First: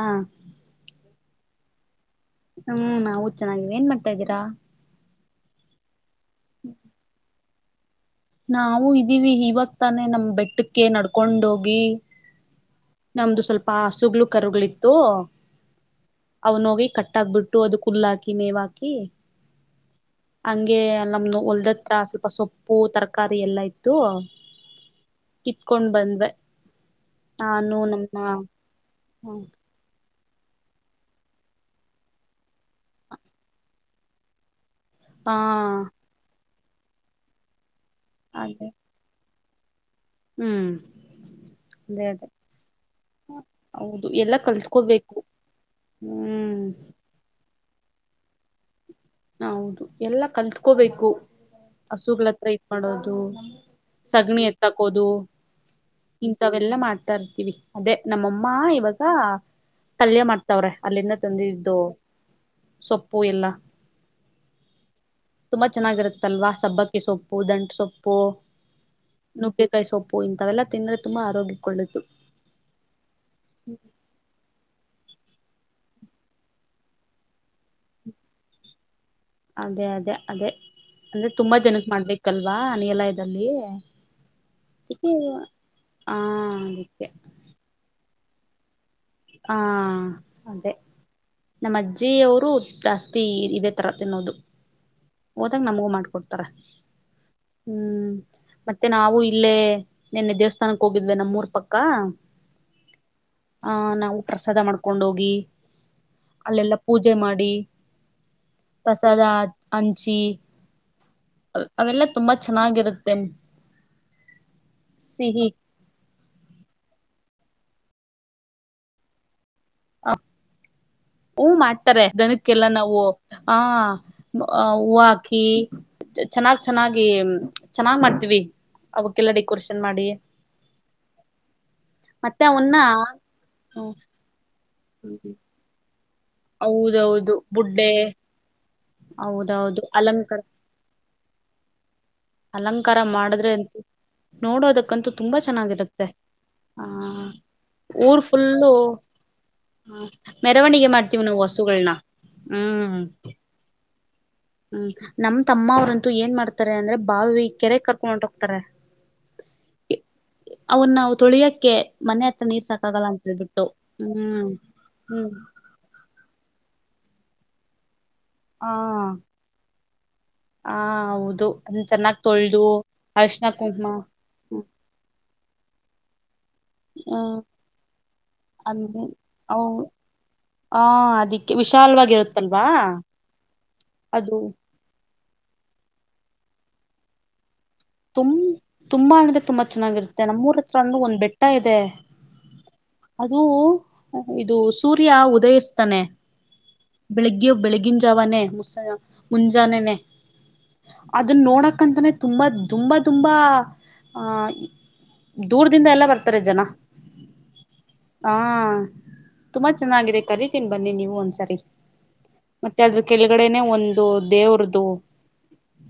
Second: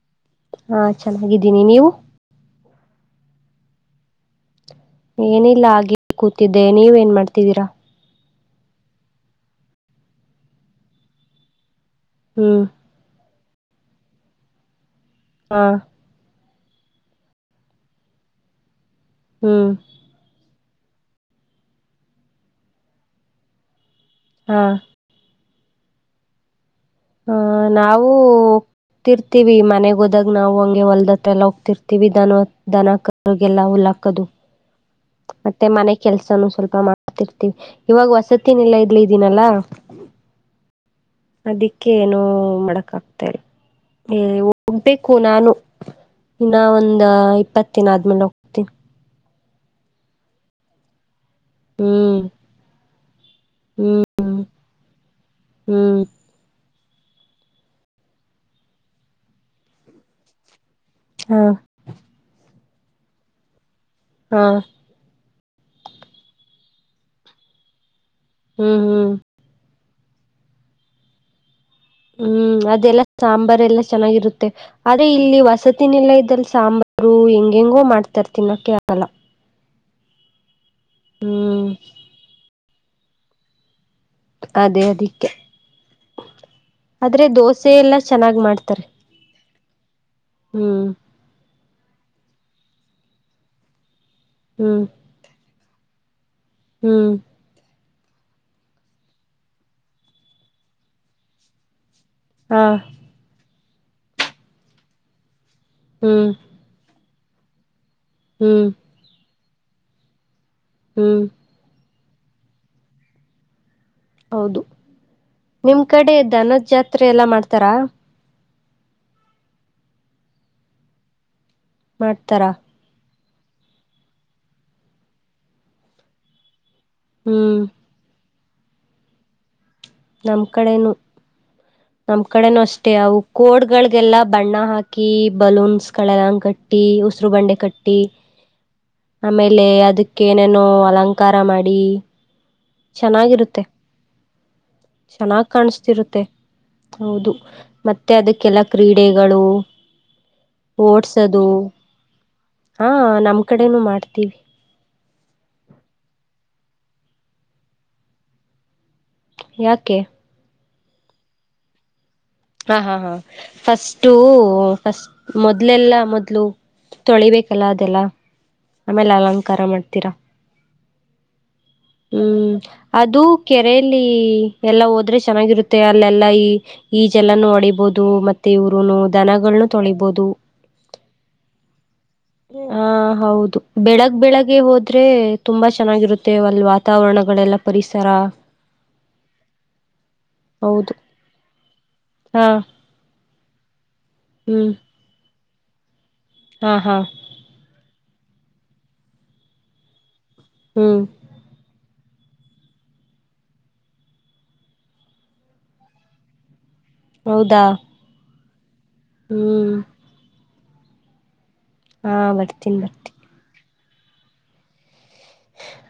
ಹಾ ಹಾ ಚೆನ್ನಾಗಿದ್ದೀನಿ ನೀವು ಹ್ಮ್ ನಾವು ಚೆನ್ನಾಗಿವ್ ಏನ್ ಮಾಡ್ತಾ ಇದ್ದೀರಾ? ಏನಿಲ್ಲ ಹಾಗೆ ಕೂತಿದ್ದೆ ನೀವೆನ್ ಮಾಡ್ ತೀದಿರ. ನಾವು ಇದೀವಿ ಇವಾಗ್ ತಾನೇ ನಮ್ ಬೆಟ್ಟಕ್ಕೆ ನಡ್ಕೊಂಡೋಗಿ ಹ್ಮ ನಮ್ದು ಸ್ವಲ್ಪ ಹಸುಗ್ಗಳು ಕರುಗಳಿ ತ್ತು ಹಾ ಅವ್ನೋಗಿ ಕಟ್ಟಾಕ್ಬಿಟ್ಟು ಅದುಕ್ ಹುಲ್ಲಾಕಿ ಮೇವಾಕಿ ಹ್ಮ ಹಂಗೆ ನಮ್ ಹೊಲ್ದತ್ರ ಸ್ವಲ್ಪ ಸೊಪ್ಪು ತರಕಾರಿ ಎಲ್ಲಾ ಇ ತ್ತು ಹಾ ಕಿಟ್ಕೊಂಡ್ ಬಂದ್ವೆ ಹ ನಾನು ನಾವು ನಮ್ಮ ಓಗ್ತಿರ್ತಿವಿ ಮನೆಗ್ ಹೋದ್ ಆದಾಗ ನಾವು ಹಂಗೆ ಹೊಲ್ದತ್ತೆಲ್ಲ ಹೋಗ್ತಿರ್ತಿವಿ ದನ ದನಕಗೆಲ್ಲ ಹುಲ್ಲಾಕದು ಹಾ ಮತ್ತೆ ಮನೆ ಕೆಲ್ಸನ ಸ್ವಲ್ಪ ಕ ಮಾಡತತಿ [unintelligible] ಇವಾಗ ವಸತಿನ ಅದೇ ಇಲ್ಲ ಇದ್ಲಿ ಇದೀನಲ್ಲಾ ಹ್ಮ್ ಅದಿಕ್ಕೆ ಅದೇ ಏನು ಅದೇ ಮಾಡಕ್ ಆಗ್ತಿಲ್ಲ ಹೌದು ಏ ಎಲ್ಲಾ ಹೋಗ್ಬೇಕು ಕಲ್ತ್ಕೋಬೇಕು ನಾನು ಇನ್ನ ಹ್ಮ್ ಒಂದ ಇಪ್ಪತ್ ತನ್ ಆದ್ಮಡೋಗತ್ತ ಹೌದು ಎಲ್ಲ ಕಲ್ತ್ಕೋಬೇಕು ಹ್ಮ್ ಹಸುಗಳು ಇಡುಕಣೋಗಿ ಹ್ಮ್ ಸಗಣಿ ಎತ್ತಾಕೋದು ಹ್ಮ್ ಇಂಥವೆಲ್ಲಾ ಮಾಡ್ತ ತ ಇರ್ತೀವಿ ಅದೇ ನಮ್ಮಮ್ಮ ಇವಾಗ ತಲ್ಯ ಮಾಡ್ತ ತವ್ರೆ ಅಲ್ಲಿಂದ ತಂದ ಹಾ ಇದಿದ್ದು ಸೊಪ್ಪು ಎಲ್ಲ ಹಾ ತುಂಬಾ ಚೆನ್ನಾಗಿರುತ್ತಲ್ವಾ ಸಬ್ಬತ್ ಸೊಪ್ಪು ದಂಟು ಸೊಪ್ಪು ಹ್ಮ್ ಹ್ಮ್ ಪು ನುಗ್ಗೆ ಕಾಯಿ ಸೊಪ್ಪು ಇಂಥವೆಲ್ಲ ತಿಂದ್ರೆ ತುಂಬ ಆರೋಗ್ಯ ಹ್ಮ್ ಅದೆಲ್ಲ ಸಾಂಬಾರ್ ಎಲ್ಲಾ ಚೆನ್ನಾಗಿರುತ್ತೆ ಆದದ್ರೆ ಇಲ್ಲಿ ವಸತಿನ ಎಲ್ಲಾ ಇದ್ದಲ್ಲಿ ಸಾಂಬಾರು ಹೆಂಗ ಹೆಂಗೋ ಮಾಡ್ತರ್ ತಿನ್ನಕೆ ಅದೇ ಅದೇ ಅದೇ ಅಂದ್ರೆ ತುಂಬಾ ಹ್ಮ್ ಜನಕ್ ಮಾಡ್ಬೇಕಲ್ವಾ ಅನ ಎಲ್ಲ ಲ್ಲಿ ಅದೇ ಅದಿಕ್ಕೆ ಆ ಅದಕ್ಕೆ ಆದ್ರೆ ದೋಸೆ ಎಲ್ಲ ಚೆನ್ನಾಗ್ ಮಾಡ್ತಾರೆ ಹಾ ಹ್ಮ್ ನಮ್ಮ ಅಜ್ಜಿಯವರು ಜಾಸ್ತಿ ಇದೆ ತರ ನ್ನೋದು ಹ್ಮ್ ಹೋದಾಗ ನಮಗೂ ಮಾಡ್ಕ ಕೊಡ್ತಾರೆ ಹ್ಮ್ ಹ್ಮ್ ಮತ್ತೆ ನಾವು ಇಲ್ಲೇ ನಿನ್ನೆ ದೇವಸ್ಥಾನಕ್ಕೆ ಹೋಗಿದ್ವೆ ನಮ್ಮೂರ್ ಪಕ್ಕ ಹಾ ಹ ನ ನಾವು ಪ್ರಸಾದ ಮಾಡ್ಕೊಂಡೋಗಿ ಹ್ಮ್ ಅಲ್ಲೆಲ್ಲ ಪೂಜೆ ಪೂಜೆ ಮಾಡಿ ಹ್ಮ್ ಪ್ರಸಾದ ಅಂಚಿ ಹ್ಮ್ ಅವೆಲ್ಲ ತುಂಬಾ ಚೆನ್ನಾಗಿರುತ್ತೆ ಹೌದು ಸಿಹಿ ನಿಮ್ ಕಡೆ ಧನುದ್ ಜಾತ್ರೆ ಎಲ್ಲ ಮಾಡ್ತಾರಾ ಹ ಹೂ ಮಾಡ್ತಾರೆ ಮಾಡ್ತಾರಾ ದನಕ್ಕೆಲ್ಲ ನಾವು ಹ ಹೂವ ಹಾಕಿ ಚೆನ್ನಾಗ್ ಚೆನ್ನಾಗಿ ಹ್ಮ್ ಚೆನ್ನಾಗ್ ಮಾಡ್ತೀವಿ ಅವುಕ್ಕೆಲ್ಲ ಡೆಕೋರ್ ನಮ್ ಕಡೆನು ನಮ್ ಮತ್ತೆ ಕಡೆನು ಅವನ್ನ ಅಷ್ಟೇ ಅವು ಕೋಡ್ಗಳಗೆಲ್ಲಾ ಬಣ್ಣ ಹಾಕಿ ಕೀ ಬಲೂನ್ಸ್ ಕಳಲಂಗ್ ಕಟ್ಟಿ ಉಸ್ರು ಹೌದೌದು ಬಂಡೆ ಬುಡ್ಡೆ ಕಟ್ಟಿ ಆಮೇಲೆ ಹೌದೌದು ಅಲಂಕಾರ ಅದಕ್ಕೇನೇನೋ ಅಲಂಕಾರ ಮಾಡಿ ಅಲಂಕಾರ ಮಾಡಿದ್ರೆ ಚೆನ್ನಾಗಿರುತ್ತೆ ಅಂತ ನೋಡೋದಕ್ಕಂತೂ ತುಂಬಾ ಚೆನ್ನಾಗ್ ಚೆನ್ನಾಗಿರುತ್ತೆ, ಕಾಣಿಸ್ತಿರುತ್ತೆ ಆ ಹೌದು ಮತ್ತೆ ಊರ್ ಅದಕ್ಕೆಲ್ಲ ಫುಲ್ಲು ಕ್ರೀಡೆಗಳು ಮೆರವಣಿಗೆ ಮಾಡ್ತೀವಿ ನಾವು ಓಡ್ಸೋದು ಹಸುಗಳನ್ನ ಹ್ಮ್ ತ್ತ ಹ್ಮ್ ನಮ್ ತಮ್ಮ ಅವ್ರಂತೂ ಏನ್ ಮಾಡ್ತಾರೆ ಅಂದ್ರೆ ಬಾವಿ ಕೆರೆ ಕರ್ಕೊಂಡ್ ಹೊಟೋಗ್ತರೆ ಯಾಕೆ ಅವನ್ನವು ತೊಳಿಯಕ್ಕೆ ಮನೆ ಹತ್ರ ನೀರ್ ಹ ಹಾ ಸಾಕಾಗಲ್ಲ ಹಾ ಅಂತ ಹೇಳ್ಬಿಟ್ಟು ಫಸ್ಟು ಹ್ಮ್ ಫಸ್ಟ್ ಹ್ಮ್ ಮೊದ್ಲೆಲ್ಲಾ ಮೊದ್ಲು ತೊಳಿಬೇಕಲ್ಲ ಅದೆಲ್ಲ ಹ ಆಮೇಲೆ ಅಲಂಕಾರ ಮಾಡ್ತೀರಾ ಹ ಹೌದು ಅದ ಚೆನ್ನಾಗ್ ಹ್ಮ್ ತೊಳ್ದು ಅದು ಅರ್ಶಣ ಕುಂಕುಮ ಕೆರೆಯಲ್ಲಿ ಎಲ್ಲಾ ಹೋದ್ರೆ ಚೆನ್ನಾಗಿರುತ್ತೆ ಅಲ್ಲೆಲ್ಲಾ ಈ ಹ್ಮ್ ಈಜೆಲನ್ನು ಒಡಿಬೋದು ಮತ್ತೆ ಇವ್ರುನು ಅಂದ್ರೆ ದನಗಳನ್ನು ಅವು ತೊಳಿಬಹುದು ಹ ಅದಿಕ್ಕೆ ವಿಶಾಲವಾಗಿರುತ್ತಲ್ವಾ ಹ ಹೌದು ಬೆಳಗ್ ಅದು ಬೆಳಗ್ಗೆ ಹೋದ್ರೆ ಏ ತುಮ್ ತು ತುಂಬಾ ಅಂದ್ರೆ ತುಂಬಾ ಚೆನ್ನಾಗಿರುತ್ತೆ ನಮ್ಮೂರ್ ಹತ್ರ ಹೌದು ಅಂದ್ರೂ ಒಂದ್ ಬೆಟ್ಟ [unintelligible] ಹಾ ಅದು ಇದು ಹ್ಮ್ ಸೂರ್ಯ ಉದಯ ತನೆ ಹಾ ಹಾ ಬೆಳಿಗ್ಗಿ ಬೆಳಗಿನ್ ಜಾವಾನೆ ಮುಸಯ ಮುಂಜಾನೆನೆ ಹ್ಮ್ ಅದುನ್ ನೋಡಕಂತಾನೇ ತುಂಬ ತುಂಬಾ ತುಂಬಾ ಆ ದೂರದಿಂದ ಎಲ್ಲ ಬರ್ತಾರೆ ಜನ. ಹೌದಾ ಹಾಂ ತುಂಬಾ ಹ್ಮ್ ಚೆನ್ನಾಗಿದೆ ಕರಿ ತಿನ್ ಬನ್ನಿ ನೀವು ಒಂದ್ಸರಿ. ಹಾ ಬರ್ತೀನಿ ಮತ್ತೆ ಅದ್ರು ಬರ್ತೀನಿ ಕೆಳಗಡೆನೆ ಒಂದ್ ದು ದೇವ್ರ್ದು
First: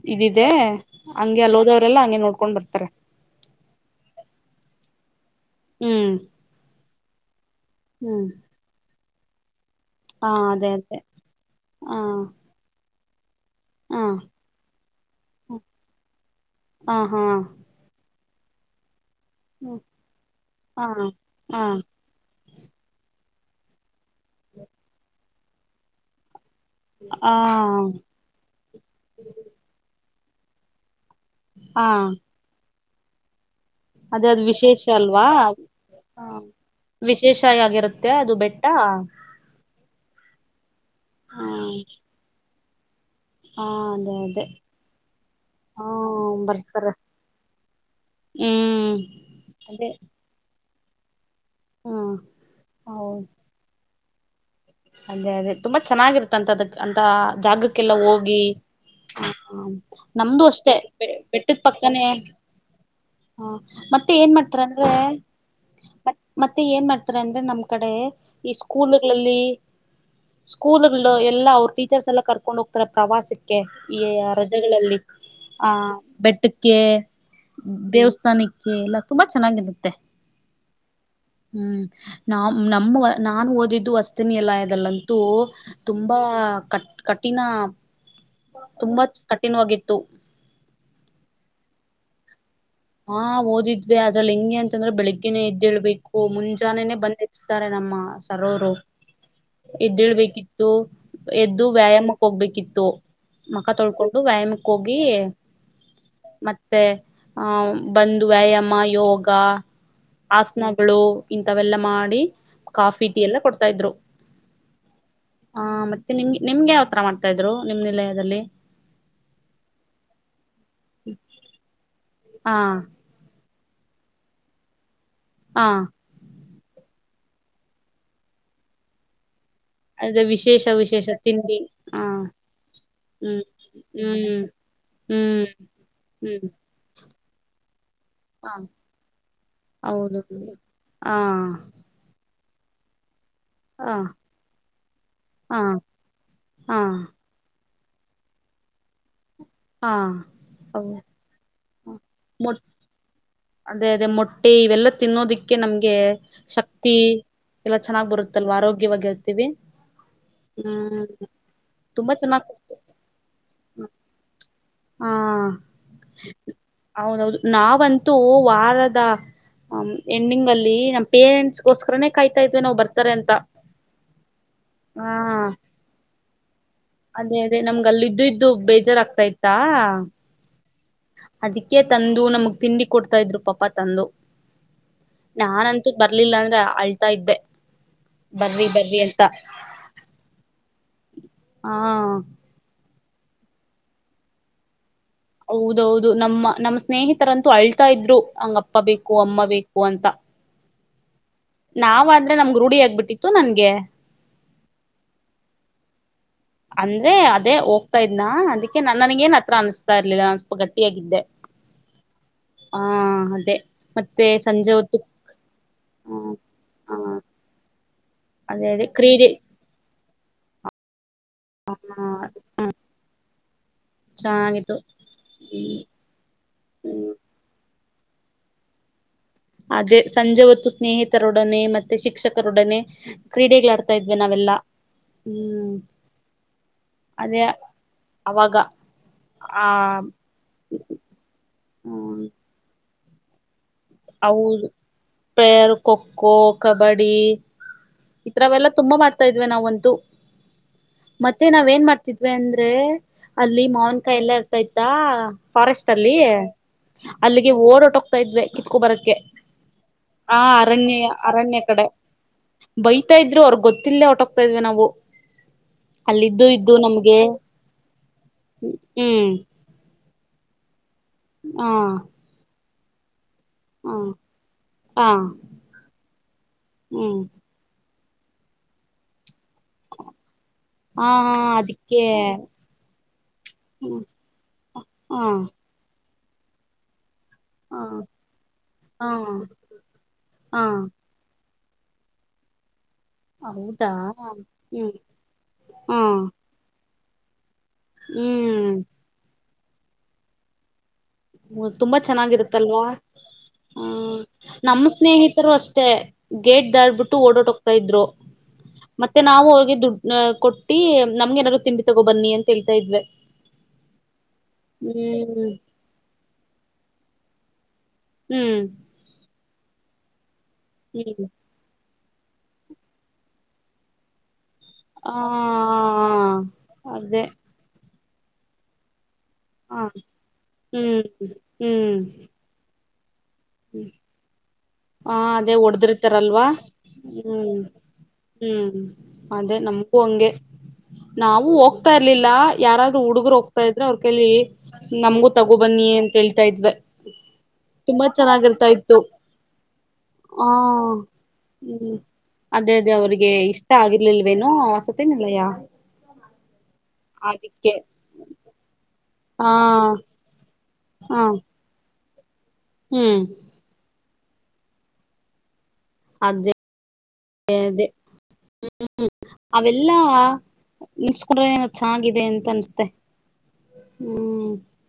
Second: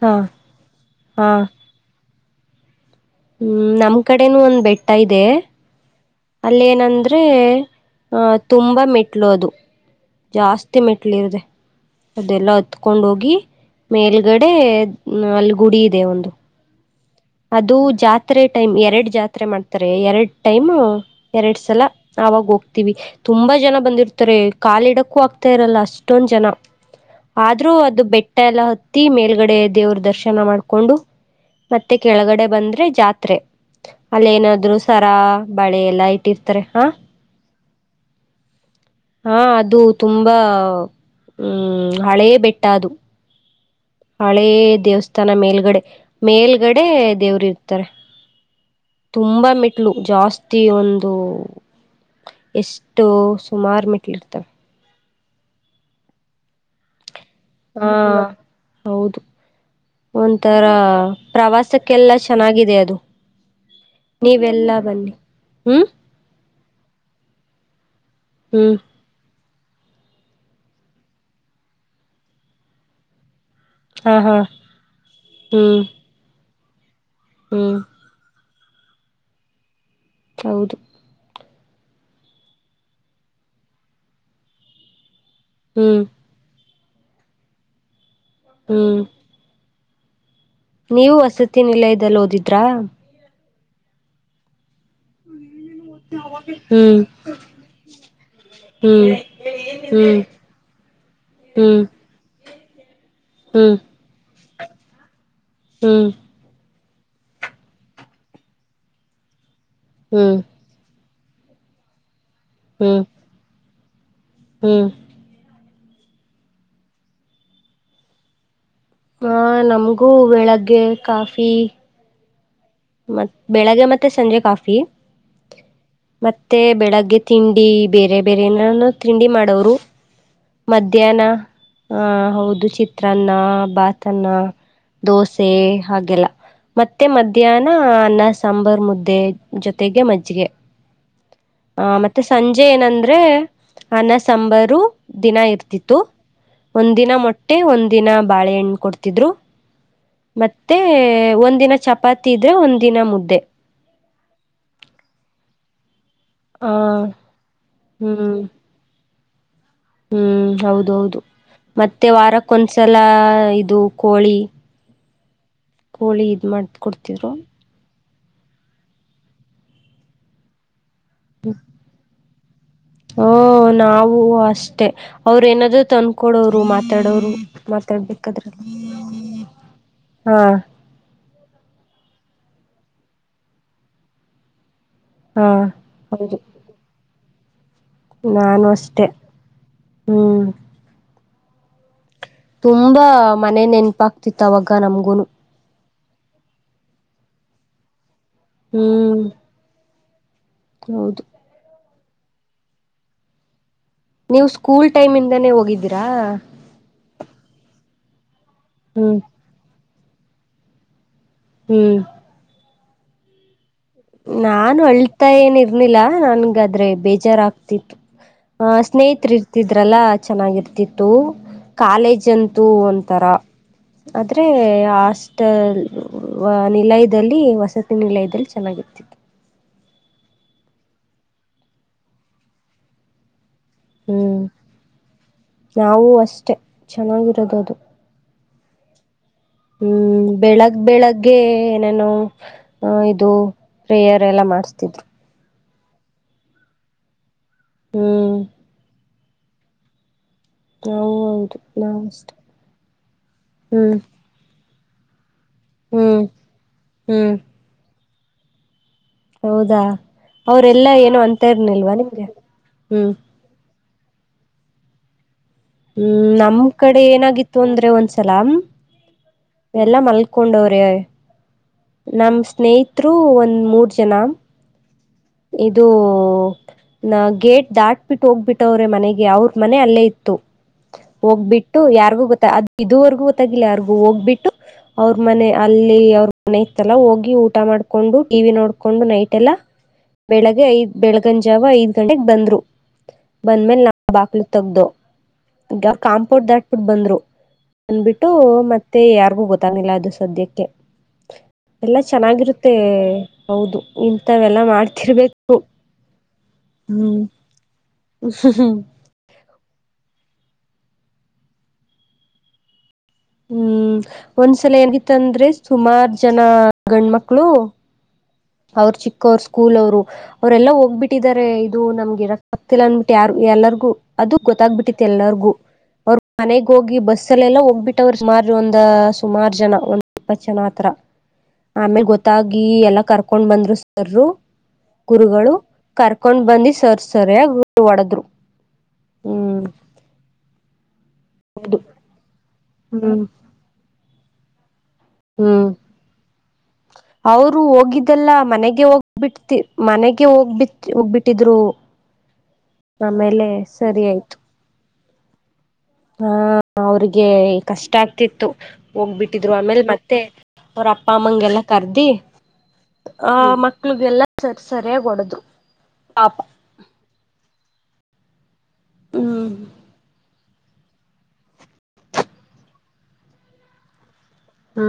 ಹಾ ಇದಿದೆ ಹಾ ಹಂಗೆ ಅಲ್ಲೋ ಎಲ್ಲ ಹಂಗೆ ನೋಡ್ಕೊಂಡ್ ಬರ್ತಾರೆ. ಹ್ಮ್ ನಮ್ ಕಡೆನು ಒಂದ್ ಬೆಟ್ಟ ಇದೆ. ಹ್ಮ್ ಅಲ್ಲೇನಂದ್ರೆ ಹ ಹ್ಮ್ ತುಂಬಾ ಮೆಟ್ಲು ಅದು ಹ ಅದೇ ಜಾಸ್ತಿ ಅದೇ ಮೆಟ್ಲ್ ಇದೆ ಹ ಅದೆಲ್ಲ ಹತ್ಕೊ ಕೊಂಡೊಗಿ ಹ ಮೇಲ್ಗಡೆ ಅಲ್ಗುಡಿ ಇದೆ ಒಂದು ಆ ಹಾ ತ್ರೆ ಟೈಮ್ ಎರಡ್ ಜಾ ರೆ ಮಾಡ್ತಾರೆ ಎರಡ್ ಟೈಮ್ ಹಾ ಎರಡ್ ಹಾ ಹ ಸಲ ಆವಾಗ್ ಹೋಗ್ ತಿವಿ ತುಂಬಾ ಜನ ಬಂದಿರ್ತಾರೆ ಕಾಲಿಡಕ್ಕೂ ಆಗ್ತಾ ಇರಲ್ಲ ಅಷ್ಟೊಂದ್ ಜನ. ಆದ್ರೂ ಅದು ಬೆಟ್ಟ ಎಲ್ಲ ಹತ್ತಿ ಮೇಲ್ಗಡೆ ದೇವ್ರ್ ದರ್ಶ ಚೆನ್ನ ಮಾಡ್ಕೊಂಡು ಮತ್ ಹಾ ತ್ತೆ ಕೆಳಗಡೆ ಬಂದ್ರೆ ಜಾತ್ರೆ ಅದೇ ಅದು ಅಲ್ಲೇನಾದ್ರು ವಿಶೇಷ ಸರಾ ಅಲ್ವಾ ಹ ಬಳೆ ಎಲ್ಲಾ ಇಟ್ಟಿರ್ತಾರೆ ಹಾ ವಿಶೇಷ ಆಗಿರುತ್ತೆ ಅದು ಬೆಟ್ಟ ಹಾ ಅದು ತುಂಬಾ ಹಾ ಹ್ಮ್ ಹಳೆ ಬೆಟ್ ಟ್ಟಾದು. ಹಾ ಅದೇ ಅದೇ ಹಳೇ ದೇವಸ್ಥಾನ ಮೇಲ್ಗಡೆ ಹಾ ಮೇಲ್ಗಡೆ ಬರ್ತಾರ ದೇವ್ರಿರ್ತಾರೆ. ಹ್ಮ್ ತುಂಬಾ ಅದೇ ಮೆಟ್ಲು ಜಾಸ್ತಿ ತಿ ಒಂದು ಹ್ಮ್ ಎಷ್ಟು ಹೌದು ಸುಮಾರ್ ಮೆ ಟ್ಲಿರ್ತಾವೆ. ಅದೇ ಅದೇ ತುಂಬಾ ಚೆನ್ನಾಗಿರುತ್ತಂತ ಅದಕ್ ಅಂತ ಹಾ ಜಾಗಕ್ಕೆಲ್ಲ ಹೋಗಿ ಹೌದು ಹ ಹ ನಮ್ದು ಒಂಥರ ಅಷ್ಟೆ ಬೆಟ್ಟದ ಪಕ್ಕನೇ ಪ್ರವಾಸಕ್ಕೆಲ್ಲ ಚೆನ್ನಾಗಿದೆ ಅದು ಹ ಮತ್ತೆ ಏನ್ ಮಾಡ್ತಾರ ನೀವೆಲ್ಲ ಅಂದ್ರೆ ಬನ್ನಿ ಹ್ಮ್ ಮತ್ತೆ ಏನ್ ಮಾಡ್ತಾರ ಅಂದ್ರೆ ನಮ್ ಕಡೆ ಈ ಹ್ಮ್ ಸ್ಕೂಲ್ಗಳಲ್ಲಿ ಸ್ಕೂಲ್ಗಳು ಎಲ್ಲಾ ಅವರು ಟೀಚರ್ಸ್ ಎಲ್ಲ ಕರ್ಕೊಂಡ್ ಹೋಗ್ತಾರೆ ಪ್ರವಾಸಕ್ ಈ ಹಾ ಯ ಹಾ ರಜೆಗಳಲ್ಲಿ ಆ ಹ್ಮ್ ಬೆಟ್ ಟ್ಟಕ್ಕೆ ಹ್ಮ್ ದೇವಸ್ಥಾನಕ್ ಕ್ಕೆ ಎಲ್ಲ ತುಂಬಾ ಚೆನ್ನಾಗಿರುತ್ತೆ. ಹೌದು ಹ್ಮ್ ನಾ ನಮ್ಮ ನಾನು ಓದಿದ್ದು ವಸ್ತಿನಿ ಎಲ್ಲ ದಲ್ಲ ಟು ಹ್ಮ್ ತುಂಬಾ ಕ ಕಠಿನ ಹ್ಮ್ ತುಂಬಾ ಕಠಿಣವಾಗಿ ತ್ತು ನೀವು ವಸತಿ ನಿಲಯದಲ್ಲಿ ಓದಿದ್ ಹಾ ಒದ್ ದಿದ್ವಿ ಅದ್ರಲ್ ಹೆಂಗೆ ಅಂತಂದ್ರೆ ಬೆಳಗ್ಗೆನೇ ಎದ್ ಎದ್ದೇಳ್ಬೇಕು ಮುಂಜಾನೆನೆ ಹ್ಮ್ ಬಂದ್ ಎಬ್ಸ್ತಾರೆ ನಮ್ಮ ಸರೋರು ಹ್ಮ್ ಹ್ಮ್ ಎದಳ್ಬೇಕಿತ್ತು ಎದ್ದು ಹ್ಮ್ ಹ್ಮ್ ವ್ಯಾಯಾಮಕ್ಕೆ ಹೋಗ್ಬೇಕಿತ್ ತೋ. ಮಕ ಹ್ಮ್ ತೊಳ್ಕೊಂಡು ವ್ಯಾಯಾಮಕ್ ಹೋಗೀ ಹ್ಮ್ ಮತ್ ತೇ. ಆಂ ಬಂದ್ ವ್ಯಾಯಾಮ ಯೋಗ ಹ್ಮ್ ಆಸ್ನಗಳೂ ಇಂಥವೆಲ್ಲ ಮಾಡಿ ಕಾಫಿ ಟೀ ಎಲ್ಲ ಕೊಡ್ತಾ ಇದ್ರು. ಹ್ಮು. ಆ ಮತ್ತೆ ನಿಮ್ಗೆ ನಿಮ್ಗ್ ಯಾವ್ ತರ ಮಾಡ್ತಾ ಇದ್ರು ನಿಮ್ ನಿಲಯದಲ್ಲಿ? ಆ ನಮ್ಗೂ ಬೆಳಗ್ಗೆ ಕಾಫೀ ಆ. ಬೆಳಗ್ಗೆ ಮತ್ತೆ ಸಂಜೆ ಕಾಫಿ ಆಂ. ಮತ್ತೆ ಬೆಳಗ್ಗೆ ತಿಂಡಿ ಬೇರೆ ಬೇರೆ ಏನಾನ ತಿಂಡಿ ಮಾಡ್ ಡೌರು. ಅದೇ ವಿಶೇಷ ವಿಶೇಷ ಮಧ್ಯಾನ, ತಿಂಡಿ ಹಾ ಹೌದು ಚಿತ್ರಾನ್ನ ಹ್ಮ್ ಬಾತನ್ನ ಹ್ಮ್ ಹ್ಮ್ ದೋಸೆ ಹಾಗೆಲ್ಲ ಹ್ಮ್ ಮತ್ತೆ ಮದ್ ಮಧಾನ [unintelligible] ಅನ್ನ ಹಾ ಸಾಂಬಾರ್ ಮುದ್ದೆ ಜೊತೆಗೆ ಹೌದು ಮಜ್ಜಿಗೆ ಹಾ ಆ ಮತ್ತೆ ಸಂಜೆ ಏನಂದ್ರರೆ ಹಾ ಅನ್ನ ಸಾಂಬಾರ್ ದಿನ ಹಾ ಇರ್ತಿತ್ತು ಹಾ ಒಂದ ದಿನ ಮೊಟ್ಟೆ ಒಂದ್ ದಿನ ಬಾಳೆಹಣ್ಣ್ ಕೊಡ್ತಿದ್ರು ಹಾ ಮತ್ತೆ ಹೌ ಒಂದಿನ ಚಪಾತಿ ಇದ್ರೆ ಮೊಟ್ ಒಂದಿನ ಮುದ್ದೆ ಅದೇ ಅದೇ ಮೊಟ್ಟೆ ಇವೆಲ್ಲ ತಿನ್ನೋದಿಕ್ಕೆ ನಮ್ಗೆ ಕೆ ಆ ಶಕ್ತಿ ಎಲ್ಲ ಚೆನ್ನಾಗ್ ಹ್ಮ್ ಬರುತ್ತಲ್ವಾ ಆರೋಗ್ಯವಾಗಿ ತವಿ ಹ್ಮ್ ಹೌದೌದು ಮತ್ತೆ ತುಂಬಾ ಚೆನ್ನಾಗ್ ಕೊಡ್ತು. ವಾರಕ್ಕೊಂದ್ಸಲ ಇದು ಕೋಳಿ ಹಾ ಕೋಳಿ ಇದ್ ಮಾಡ ಕೊಡ್ತಿದ್ರು ಮತ್ತು ವಾರದ ಎಂಡಿಂಗ್ ಅಲ್ಲಿ ನ ಪೇರೆಂಟ್ಸ್ ಗೋಸ್ಕರನೇ ಕಾಯ್ತಾ ಇದ್ ಓ ನಾವು ಅಷ್ಟೇ ಹಾ ಅವರು ಏನಾದ್ರು ತಂದಕೊಡೋರು ಮತ್ತ ಅದೇ ಅದೇ ನಮ್ಗ ಅಲ್ಲ ಇದಿದ್ದು ಇದ್ದು ಬೇಜಾರಾಗ್ತಾ ಇತ್ತಾ ಹಾ ಅದಕ್ಕೆ ತಂದು ನಮ್ಗ್ ತಿಂಡಿ ಕೊಡ್ತಾ ಇದ್ರು ಪಾಪ ತಂದು ಹಾ ನಾನ್ಂತೂ ಬರ್ಲಿಲ್ಲ ಹೌದು ಅಂದ್ರೆ ಅಳ್ತಾ ಇದ್ದೆ ನಾನು ಬರ್ರಿ ಬರ್ರಿ ಅಷ್ಟೆ ಅಂತ ಹ್ಮ್ ಹಾ ತುಂಬಾ ಮನೆ ನೆನಪಾಗ್ತಿತ್ತು ಅವಾಗ ನಮಗ ಒೊನು ಹೌೌದು ನಮ್ಮ ನಮ್ಮ್ ಸ್ನೇಹಿತರ ಅಂತೂ ಅಳ್ತಾ ಇದ್ರು ಹಂಗಪ್ಪ ಬೇಕು ಹ್ಮ್ ಅಮ್ಮ ಬೇಕು ಅಂತ ಹೌದು ನಾವ ಆದ್ರೆ ನಮ್ಗ್ ರೂಢಿಯಗ್ಬಿಟ್ಟಿತ್ತು ನನ್ಗೆ ನೀವು ಸ್ಕೂಲ್ ಟೈಮ್ ಇಂದಾನೇ ಹೋಗಿದ್ದೀರಾ ಅಂದ್ರೆ ಅದೇ ಹೋಗ್ತಾ ಇದ್ನಾ ಅದಕ್ಕೆ ಹ್ಮ್ ನನಗೆ ಮಾತ್ರ ಅನ್ಸು ತ ಇರ್ಲಿಲ್ಲ ನು ಸ್ವಲ್ಪ ಗಟ್ಟಿಯಾಗಿದ್ದೆ ಹ್ಮ್ ಆ ಅದೇ. ಮತ್ತೆ ಸಂಜೆ ನಾನು ಹೊತ್ತು ಅಳ್ತಾ ಏನ್ ಇರ್ಲಿಲ್ಲ ಹ್ಮ ನನ್ಗಾದ್ರೆ ಹ ಬೇಜಾರಾಗ್ತಿತ್ತು, ಅದೇ ಆ ಅದೇ ಕ್ರೀಡೆ ಸ್ನೇಹಿತ್ರ್ ಇರ್ತಿದ್ರಲ್ಲಾ ಚನ್ನಾಗಿರ್ತಿತ್ ತೂ, ಕಾಲೇಜ್ ಅಂತೂ ಒಂತರ, ಆದ್ರೆ ಚೆನ್ನಾಗಿತ್ತು ಹಾಸ್ಟೆಲ್ ವ ನಿಲಯ್ದಲ್ಲಿ ವಸತ್ ನಿಲಯ್ದಲ್ ಚನ್ನಾಗಿತ್ [unintelligible] ಅದೇ ಸಂಜೆ ಹೊತ್ತು ಸ್ನೇಹಿತರೊಡನೆ ಮತ್ತೆ ಶಿಕ್ಷಕರೊಡನೆ ಕ್ರೀಡೆಗಳಾಡ್ತಾ ಹ್ಮು, ಇದ್ವಿ ನಾವೆಲ್ಲಾ ಹ್ಮ್ ನಾವು ಅಷ್ಟೆ, ಅದೇ ಚನ್ನಾಗಿರೋದ್ ಅದು. ಅವಾಗ ಆ ಹ್ಮೂ ಬೆಳಗ್ ಬೆಳಗ್ಗೆ ಏನೇನೋ ಹಾ ಇದು ಪ್ರೇಯರ್ ಎಲ್ಲ ಮಾಡ್ಸ್ತಿದ್ರು. ಕ್ಕೊಕ್ಕೋ ಕಬಡೀ ಹ್ಮ್ ಇತರವೆಲ್ಲ ತುಂಬಾ ಮಾಡ್ [unintelligible] ಇದ್ವಿ ನಾವಂತೂ. ನಾವು ಮತ್ತೆ ಹೌದು ನಾವ್ ಏನ್ ನಾವು ಮಾಡ್ತಿದ್ವಿ ಅಷ್ಟೆ ಅಂದ್ರೇ ಅಲ್ಲಿ ಹ್ಮ್ ಮಾವನ್ಕಾಯ್ ಎಲ್ಲ ಇರ್ ಥೈತಾ. ಫಾರೆಸ್ಟ್ ಅಲ್ಲಿ, ಹ್ಮ್ ಹ್ಮ್ ಅಲ್ಲಿಗೆ ಓಡ್ ಒರ್ಟೋ ಪೆದ್ವೆ. ಕುತ್ಕೊ ಬರಟ್ ಹೌದಾ ಅವ್ರೆಲ್ಲಾ ಏನು ಅಂತ ಅರಣ್ಯ ಕಡೆ ಇರಲಿಲ್ವ ನಿಮ್ಗೆ? ಹ್ಮ್. ಬೈತಾ ಇದ್ರು [unintelligible] ಹೊರ್ಟೋಗ್ತಾ ಇದ್ವಿ ನಾವು. ಹ್ಮ್ ಅಲ್ಲಿದ್ದು ನಮ್ ಇದ್ದು ಕಡೆ ನಮ್ಗೆ ಏನಾಗಿತ್ತು ಅಂದ್ರೆ ಒಂದ್ಸಲ ಹ್ಮ್ ಎಲ್ಲಾ ಮಲ್ಕೊಂಡವ್ರೇ. ಹಾ ನಮ್ ಸ್ನೇಹಿತ್ ತ್ರೂವನ್ ಮೂರ್ ಹ ಜನ. ಹಾ ಇದೂ ಹ್ಮ್ ನಾವ್ ಗೇಟ್ ದಾಟ್ [unintelligible] ಬಿಟ್ ಹೋಗ್ಬಿಟ್ಟವ್ರೆ ಮನೆಗೆ ಅವ್ರ್ ಮನೆ ಅಲ್ಲೇ ಇತ್ತು ಹಾ ಹೋಗ್ಬಿಟ್ಟು ಅದಕ್ಕೆ ಯಾರ್ಗೂ ಗೊತ್ತಾಗ್ ಅದ್ ಇದುವರ್ಗೂ ಗೊತ್ತಾಗಿಲ್ಲ ಯಾರ್ಗು ಹ್ಮ ಹೋಗ್ಬಿಟ್ಟು ಅವ್ರ್ ಹಾ ಮನೆ ಅಲ್ಲಿ ಅವ್ರ್ [unintelligible] ಇತ್ತಲ್ಲ ಹೋಗ್ ಗಿ ಊಟ ಹಾ ಮಾಡ್ಕೊಂಡು ಟಿವಿ ನೋಡ್ಕೊಂಡು ಹಾ ನೈಟ್ ಎಲ್ಲ ಹಾ ಬೆಳಗ್ಗೆ ಐದ್ ಬೆಳಗ್ ಜಾವ ಐದ್ ಗಂಟೆಗ್ ಬಂದ್ರು. ಬಂದ್ಮೇಲ್ ಹೌದಾ ನಾ ಬಾಕ್ಲು ತಗ್ದ ಹ್ಮ್ ಈಗ ಹ್ಮ್ ಕಾಂಪೌ ದಾಟ್ಬಿಟ್ಟ ಬಂದ್ರು ಅಂದ್ಬಿಟ್ಟು ಹ್ಮ್ ಮತ್ತೆ ಯಾರಿಗೂ ಗೊತ್ತ ತಾನಿಲ್ಲ ಅದು ಸದ್ಯಕ್ಕೆ ತುಂಬಾ ಎಲ್ಲಾ ಚೆನ್ನಾಗಿರುತ್ತೆ ಚೆನ್ನಾಗಿರುತ್ತಲ್ವಾ ಹೌದು ಹ್ಮ್ ಇಂಥವೆಲ್ಲಾ ನಮ್ಮ ಮಾಡ್ತ ಸ್ನೇಹಿತರು ಅಷ್ಟೇ ಗೇಟ್ ದಾಡ್ಬಿಟ್ಟು ಓಡೋಟ ಹೋಗ್ತಾ ಇದ್ರು ಹ್ಮ್ ಹ್ಮ್ ಅವರಿಗೆ ದುಡ್ ಅ ಕೊಟ್ಟಿ ನಮ್ಗೆ ನಾದಾರರು ತಿಂಡಿ ತಗೋ ಬನ್ನಿ ಅಂತ ಹೇಳ್ತಾ ಇದ್ವಿ ಹ್ಮ್ ಒಂದ್ಸಲ ಏನ್ಗಿತ್ತ ಅಂದ್ರೆ ಹ್ಮ್ ಸುಮಾರ್ ಚೆನ್ನ ಗಂಡ ಮಕ್ಳು ಹ್ಮ್ ಅವ್ರ ಚಿಕ್ಕೋರ್ ಸ್ಕೂಲ ಅವರು ಅವರೆಲ್ಲ ಹ್ಮ್ ಹೋಗ್ಬಿಟ್ಟಿದ್ದಾರೆ ಇದು ನಮ್ಗೆ ಆತಿಲ್ಲ ಅಂದಬಿಟ್ಟು ಯಾರು ಎಲ್ಲರಿಗು ಅದು ಗೊತ್ತಾಗ್ಬಿಟ್ಟಿತಿ ಆ ಎಲ್ಲಾರ್ಗು ಅವ್ರ ಮನೆಗ್ ಹೋಗಿ ಅದೇ ಬಸ್ಸಲ್ಲ ಎಲ್ಲಾ ಹೋಗ್ಬಿಟ್ಟ ಸುಮಾರು ಒಂದು ಸುಮಾರು ಜನ ಹ ಒಂದ್ ಇಪ್ಪತ್ತು ಜನ ಆತ್ರ ಹ್ಮ್ ಹ್ಮ್ ಆಮೇಲ್ ಗೊತ್ತಾಗಿ ಎಲ್ಲ ಕರ್ಕೊಂಡ್ ಬಂದ್ರು ಸರ್ರು ಹ ಗುರುಗಳು ಅದೇ ಕರ್ಕೊಂಡ್ ಹೊಡದಿರ್ತಾರಲ್ವಾ ಬಂದಿ ಸರ್ ಸರಿಯ ಹ್ಮ್ ಒಡದ್ರು ಹ್ಮ್ ಅದೇ ಹ್ಮ ನಮಗೂ ಹಂಗೆ ನಾವು ಹೋಗ್ತಾ ಇರರ್ಲಿಲ್ಲ ಯಾರಾದ್ರೂ ಹುಗರು ಹೋಗ್ತ ಇದ್ರ ಅವರು ಕಲಿ ಈ. ನಮ್ಗೂ ಹ್ಮ್ ತಗೋಬನ್ನಿ ಅಂತ ಹೇಳ್ತಾ ಇದ್ವೆ ತುಂಬಾ. ಇಲ್ಲಾ ಚೆನ್ನಾಗಿರ್ತಾ ಮನೆಗೆ ಇತ್ತು ಹೋಗ್ಬಿಟ್ಟತಿ ಮನೆಗೆ ಹ ಹೋಗ್ಬಿ ಹೋಗ್ಬಿಟ್ಟಿದ್ರು ಹ್ಮ್ ಅದೇ ಅದೇ ಆಮೇಲೆ ಸರಿ ಆಯ್ತು. ಅನಿಲ್ಲಯಾ. ಹಾ ಅವ್ರಿಗೆ ಕಷ್ಟ ಆಗ್ತಿತ್ತು ಹೋಗ್ಬಿಟ್. ಹಾ ಬಿಟ್ಟಿದ್ರು ಆಮೇಲೆ ಮತ್ತೆ. ಅವರ ಅಪ್ಪ ಹ ಅಮ್ಮಂಗೆಲ್ಲ ಕರಿದೀ. ಹ್ಮ್ ಆ ಮಕ್ಳಗೆಲ್ಲ. ಸರ್ ಸರಿಯಗ ಒಡುದ್ರು. ಅಜ್ಜ. ಅದೇ. ಹ್ಮ್ ಹ್ಮ್ ಅವೆಲ್ಲಾ ಆ. ನೀಲಸ್ಕೊಂಡ್ರೆ ಎನ್ ಆಯಿತ್. ಚಂದ್ಇದೆ ಅಂತ ಅನ್ಸ್ತೆ ಹ್ಮಂ ಹೂ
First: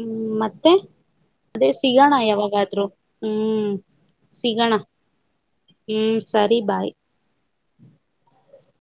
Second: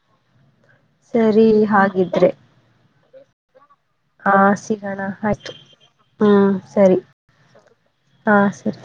ಇಲ್ಲ. ಮತ್ತೆ ಅದೇ ಸಿಗೋಣ ಹಾಗಿದ್ರೆ ಯಾವಾಗಾದ್ರೂ. ಹ್ಮ್. ಹಾ ಸಿಗೋಣ ಆಯ್ತು. ಹ್ಮ್ ಹ್ಮ ಬಾಯ್. ಸರಿ ಹಾ ಸರಿ.